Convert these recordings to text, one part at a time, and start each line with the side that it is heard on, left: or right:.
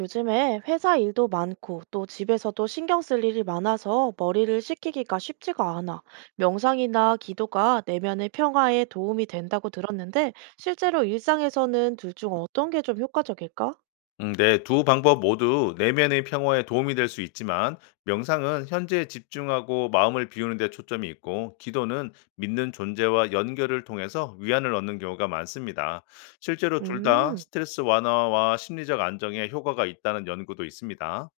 right: 요즘에 회사 일도 많고 또 집에서도 신경 쓸 일이 많아서 머리를 식히기가 쉽지가 않아. 명상이나 기도가 내면의 평화에 도움이 된다고 들었는데 실제로 일상에서는 둘 중 어떤 게 좀 효과적일까?
left: 네, 두 방법 모두 내면의 평화에 도움이 될 수 있지만 명상은 현재에 집중하고 마음을 비우는 데 초점이 있고 기도는 믿는 존재와 연결을 통해서 위안을 얻는 경우가 많습니다. 실제로 둘 다
right: 음,
left: 스트레스 완화와 심리적 안정에 효과가 있다는 연구도 있습니다.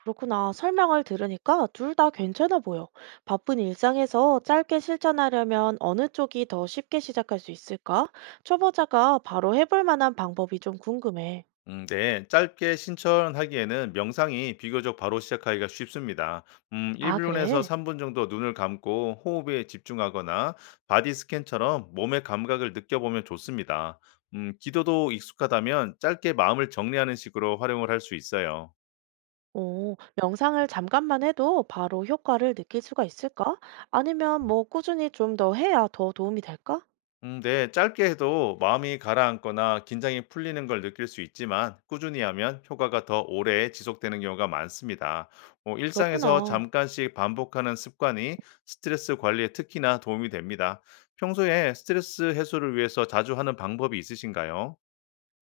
right: 그렇구나. 설명을 들으니까 둘 다 괜찮아 보여. 바쁜 일상에서 짧게 실천하려면 어느 쪽이 더 쉽게 시작할 수 있을까? 초보자가 바로 해볼 만한 방법이 좀 궁금해.
left: 네. 짧게 신천하기에는 명상이 비교적 바로 시작하기가 쉽습니다.
right: 아,
left: 1분에서
right: 그래?
left: 3분 정도 눈을 감고 호흡에 집중하거나 바디 스캔처럼 몸의 감각을 느껴보면 좋습니다. 기도도 익숙하다면 짧게 마음을 정리하는 식으로 활용을 할 수 있어요.
right: 오, 명상을 잠깐만 해도 바로 효과를 느낄 수가 있을까? 아니면 뭐 꾸준히 좀 더 해야 더 도움이 될까?
left: 네. 짧게 해도 마음이 가라앉거나 긴장이 풀리는 걸 느낄 수 있지만 꾸준히 하면 효과가 더 오래 지속되는 경우가 많습니다. 일상에서
right: 그렇구나.
left: 잠깐씩 반복하는 습관이 스트레스 관리에 특히나 도움이 됩니다. 평소에 스트레스 해소를 위해서 자주 하는 방법이 있으신가요?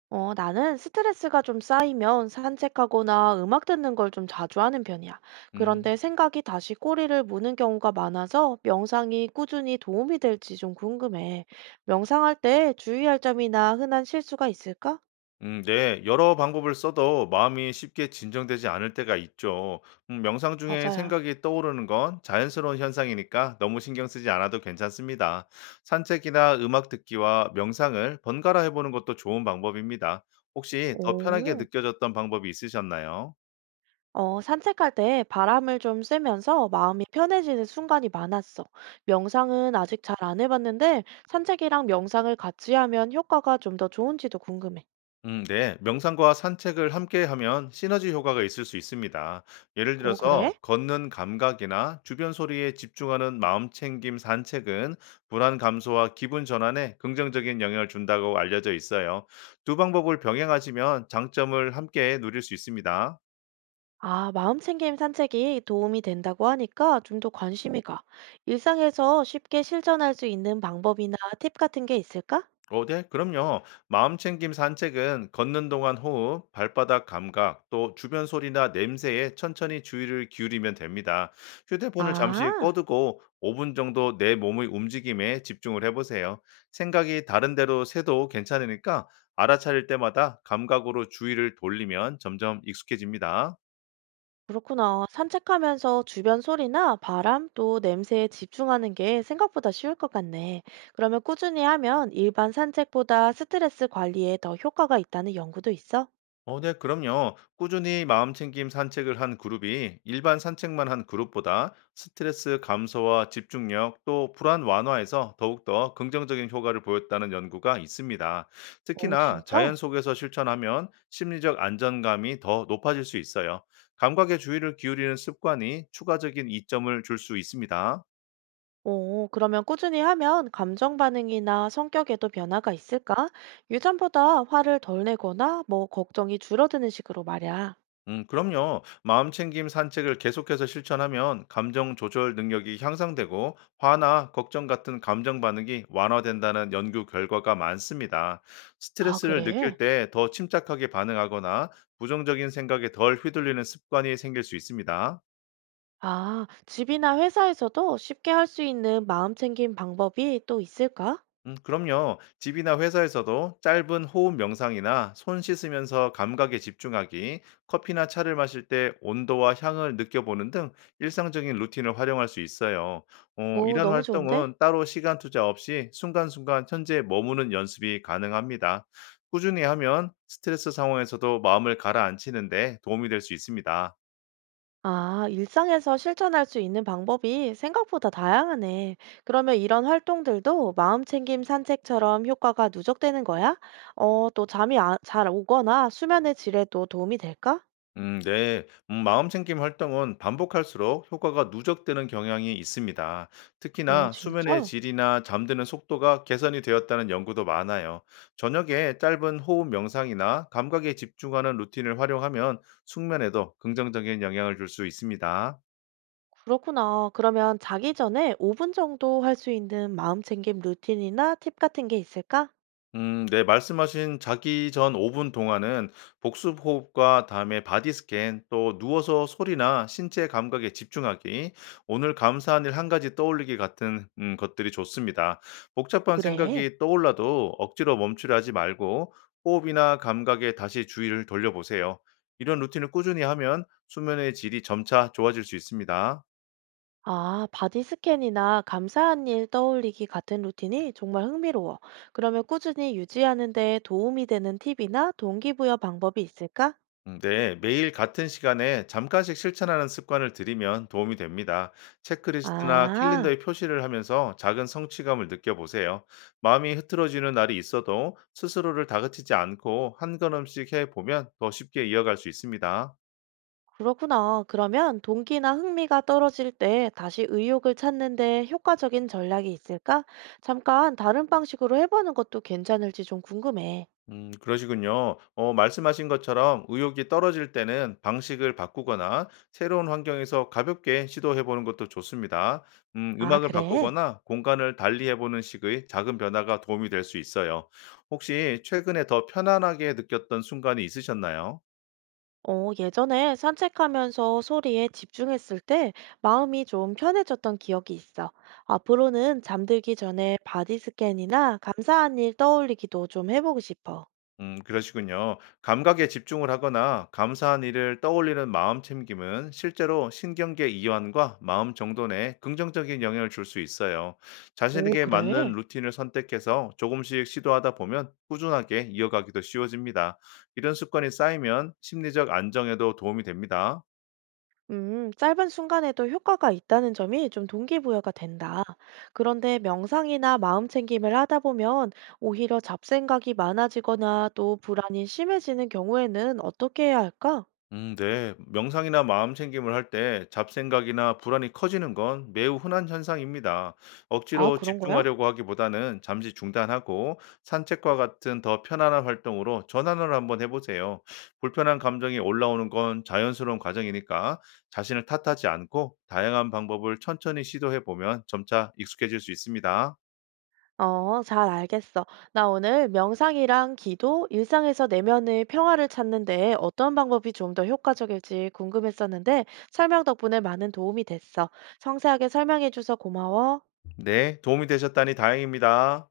right: 어, 나는 스트레스가 좀 쌓이면 산책하거나 음악 듣는 걸 좀 자주 하는 편이야.
left: 음.
right: 그런데 생각이 다시 꼬리를 무는 경우가 많아서 명상이 꾸준히 도움이 될지 좀 궁금해. 명상할 때 주의할 점이나 흔한 실수가 있을까?
left: 네. 여러 방법을 써도 마음이 쉽게 진정되지 않을 때가 있죠. 명상 중에
right: 맞아야.
left: 생각이 떠오르는 건 자연스러운 현상이니까 너무 신경 쓰지 않아도 괜찮습니다. 산책이나 음악 듣기와 명상을 번갈아 해보는 것도 좋은 방법입니다. 혹시 더 편하게
right: 오.
left: 느껴졌던 방법이 있으셨나요?
right: 어, 산책할 때 바람을 좀 쐬면서 마음이 편해지는 순간이 많았어. 명상은 아직 잘 안 해봤는데 산책이랑 명상을 같이 하면 효과가 좀 더 좋은지도 궁금해.
left: 네. 명상과 산책을 함께 하면 시너지 효과가 있을 수 있습니다. 예를
right: 오, 그래?
left: 들어서 걷는 감각이나 주변 소리에 집중하는 마음 챙김 산책은 불안 감소와 기분 전환에 긍정적인 영향을 준다고 알려져 있어요. 두 방법을 병행하시면 장점을 함께 누릴 수 있습니다.
right: 아, 마음챙김 산책이 도움이 된다고 하니까 좀 더 관심이 가. 일상에서 쉽게 실천할 수 있는 방법이나 팁 같은 게 있을까?
left: 네, 그럼요. 마음챙김 산책은 걷는 동안 호흡, 발바닥 감각, 또 주변 소리나 냄새에 천천히 주의를 기울이면 됩니다. 휴대폰을 잠시
right: 아.
left: 꺼두고 5분 정도 내 몸의 움직임에 집중을 해보세요. 생각이 다른 데로 새도 괜찮으니까 알아차릴 때마다 감각으로 주의를 돌리면 점점 익숙해집니다.
right: 그렇구나. 산책하면서 주변 소리나 바람 또 냄새에 집중하는 게 생각보다 쉬울 것 같네. 그러면 꾸준히 하면 일반 산책보다 스트레스 관리에 더 효과가 있다는 연구도 있어?
left: 네, 그럼요. 꾸준히 마음챙김 산책을 한 그룹이 일반 산책만 한 그룹보다 스트레스 감소와 집중력 또 불안 완화에서 더욱더 긍정적인 효과를 보였다는 연구가 있습니다.
right: 오,
left: 특히나
right: 진짜?
left: 자연 속에서 실천하면 심리적 안정감이 더 높아질 수 있어요. 감각의 주의를 기울이는 습관이 추가적인 이점을 줄 수 있습니다.
right: 오, 그러면 꾸준히 하면 감정 반응이나 성격에도 변화가 있을까? 유전보다 화를 덜 내거나 뭐 걱정이 줄어드는 식으로 말이야.
left: 그럼요. 마음챙김 산책을 계속해서 실천하면 감정 조절 능력이 향상되고 화나 걱정 같은 감정 반응이 완화된다는 연구 결과가 많습니다.
right: 아,
left: 스트레스를
right: 그래?
left: 느낄 때 더 침착하게 반응하거나 부정적인 생각에 덜 휘둘리는 습관이 생길 수 있습니다.
right: 아, 집이나 회사에서도 쉽게 할 수 있는 마음 챙김 방법이 또 있을까?
left: 그럼요. 집이나 회사에서도 짧은 호흡 명상이나 손 씻으면서 감각에 집중하기, 커피나 차를 마실 때 온도와 향을 느껴보는 등 일상적인 루틴을 활용할 수 있어요.
right: 오,
left: 이런
right: 너무 좋은데?
left: 활동은 따로 시간 투자 없이 순간순간 현재 머무는 연습이 가능합니다. 꾸준히 하면 스트레스 상황에서도 마음을 가라앉히는데 도움이 될 수 있습니다.
right: 아, 일상에서 실천할 수 있는 방법이 생각보다 다양하네. 그러면 이런 활동들도 마음챙김 산책처럼 효과가 누적되는 거야? 어, 또 잘 오거나 수면의 질에도 도움이 될까?
left: 네. 마음챙김 활동은 반복할수록 효과가 누적되는 경향이 있습니다.
right: 오,
left: 특히나 수면의
right: 진짜?
left: 질이나 잠드는 속도가 개선이 되었다는 연구도 많아요. 저녁에 짧은 호흡 명상이나 감각에 집중하는 루틴을 활용하면 숙면에도 긍정적인 영향을 줄 수 있습니다.
right: 그렇구나. 그러면 자기 전에 5분 정도 할 수 있는 마음챙김 루틴이나 팁 같은 게 있을까?
left: 네. 말씀하신 자기 전 5분 동안은 복습 호흡과 다음에 바디 스캔, 또 누워서 소리나 신체 감각에 집중하기, 오늘 감사한 일 한 가지 떠올리기 같은 것들이 좋습니다. 복잡한
right: 그래.
left: 생각이 떠올라도 억지로 멈추려 하지 말고 호흡이나 감각에 다시 주의를 돌려보세요. 이런 루틴을 꾸준히 하면 수면의 질이 점차 좋아질 수 있습니다.
right: 아, 바디 스캔이나 감사한 일 떠올리기 같은 루틴이 정말 흥미로워. 그러면 꾸준히 유지하는 데 도움이 되는 팁이나 동기부여 방법이 있을까?
left: 네, 매일 같은 시간에 잠깐씩 실천하는 습관을 들이면 도움이 됩니다. 체크리스트나
right: 아,
left: 캘린더에 표시를 하면서 작은 성취감을 느껴보세요. 마음이 흐트러지는 날이 있어도 스스로를 다그치지 않고 한 걸음씩 해보면 더 쉽게 이어갈 수 있습니다.
right: 그렇구나. 그러면 동기나 흥미가 떨어질 때 다시 의욕을 찾는 데 효과적인 전략이 있을까? 잠깐 다른 방식으로 해보는 것도 괜찮을지 좀 궁금해.
left: 그러시군요. 말씀하신 것처럼 의욕이 떨어질 때는 방식을 바꾸거나 새로운 환경에서 가볍게 시도해 보는 것도 좋습니다.
right: 아,
left: 음악을
right: 그래?
left: 바꾸거나 공간을 달리 해보는 식의 작은 변화가 도움이 될 수 있어요. 혹시 최근에 더 편안하게 느꼈던 순간이 있으셨나요?
right: 어, 예전에 산책하면서 소리에 집중했을 때 마음이 좀 편해졌던 기억이 있어. 앞으로는 잠들기 전에 바디 스캔이나 감사한 일 떠올리기도 좀 해보고 싶어.
left: 그러시군요. 감각에 집중을 하거나 감사한 일을 떠올리는 마음 챙김은 실제로 신경계 이완과 마음 정돈에 긍정적인 영향을 줄 수 있어요.
right: 오,
left: 자신에게 맞는
right: 그래?
left: 루틴을 선택해서 조금씩 시도하다 보면 꾸준하게 이어가기도 쉬워집니다. 이런 습관이 쌓이면 심리적 안정에도 도움이 됩니다.
right: 짧은 순간에도 효과가 있다는 점이 좀 동기부여가 된다. 그런데 명상이나 마음 챙김을 하다 보면 오히려 잡생각이 많아지거나 또 불안이 심해지는 경우에는 어떻게 해야 할까?
left: 네. 명상이나 마음 챙김을 할 때 잡생각이나 불안이 커지는 건 매우 흔한 현상입니다.
right: 아,
left: 억지로
right: 그런 거야?
left: 집중하려고 하기보다는 잠시 중단하고 산책과 같은 더 편안한 활동으로 전환을 한번 해보세요. 불편한 감정이 올라오는 건 자연스러운 과정이니까 자신을 탓하지 않고 다양한 방법을 천천히 시도해보면 점차 익숙해질 수 있습니다.
right: 어, 잘 알겠어. 나 오늘 명상이랑 기도, 일상에서 내면의 평화를 찾는데 어떤 방법이 좀 더 효과적일지 궁금했었는데 설명 덕분에 많은 도움이 됐어. 상세하게 설명해줘서 고마워.
left: 네. 도움이 되셨다니 다행입니다.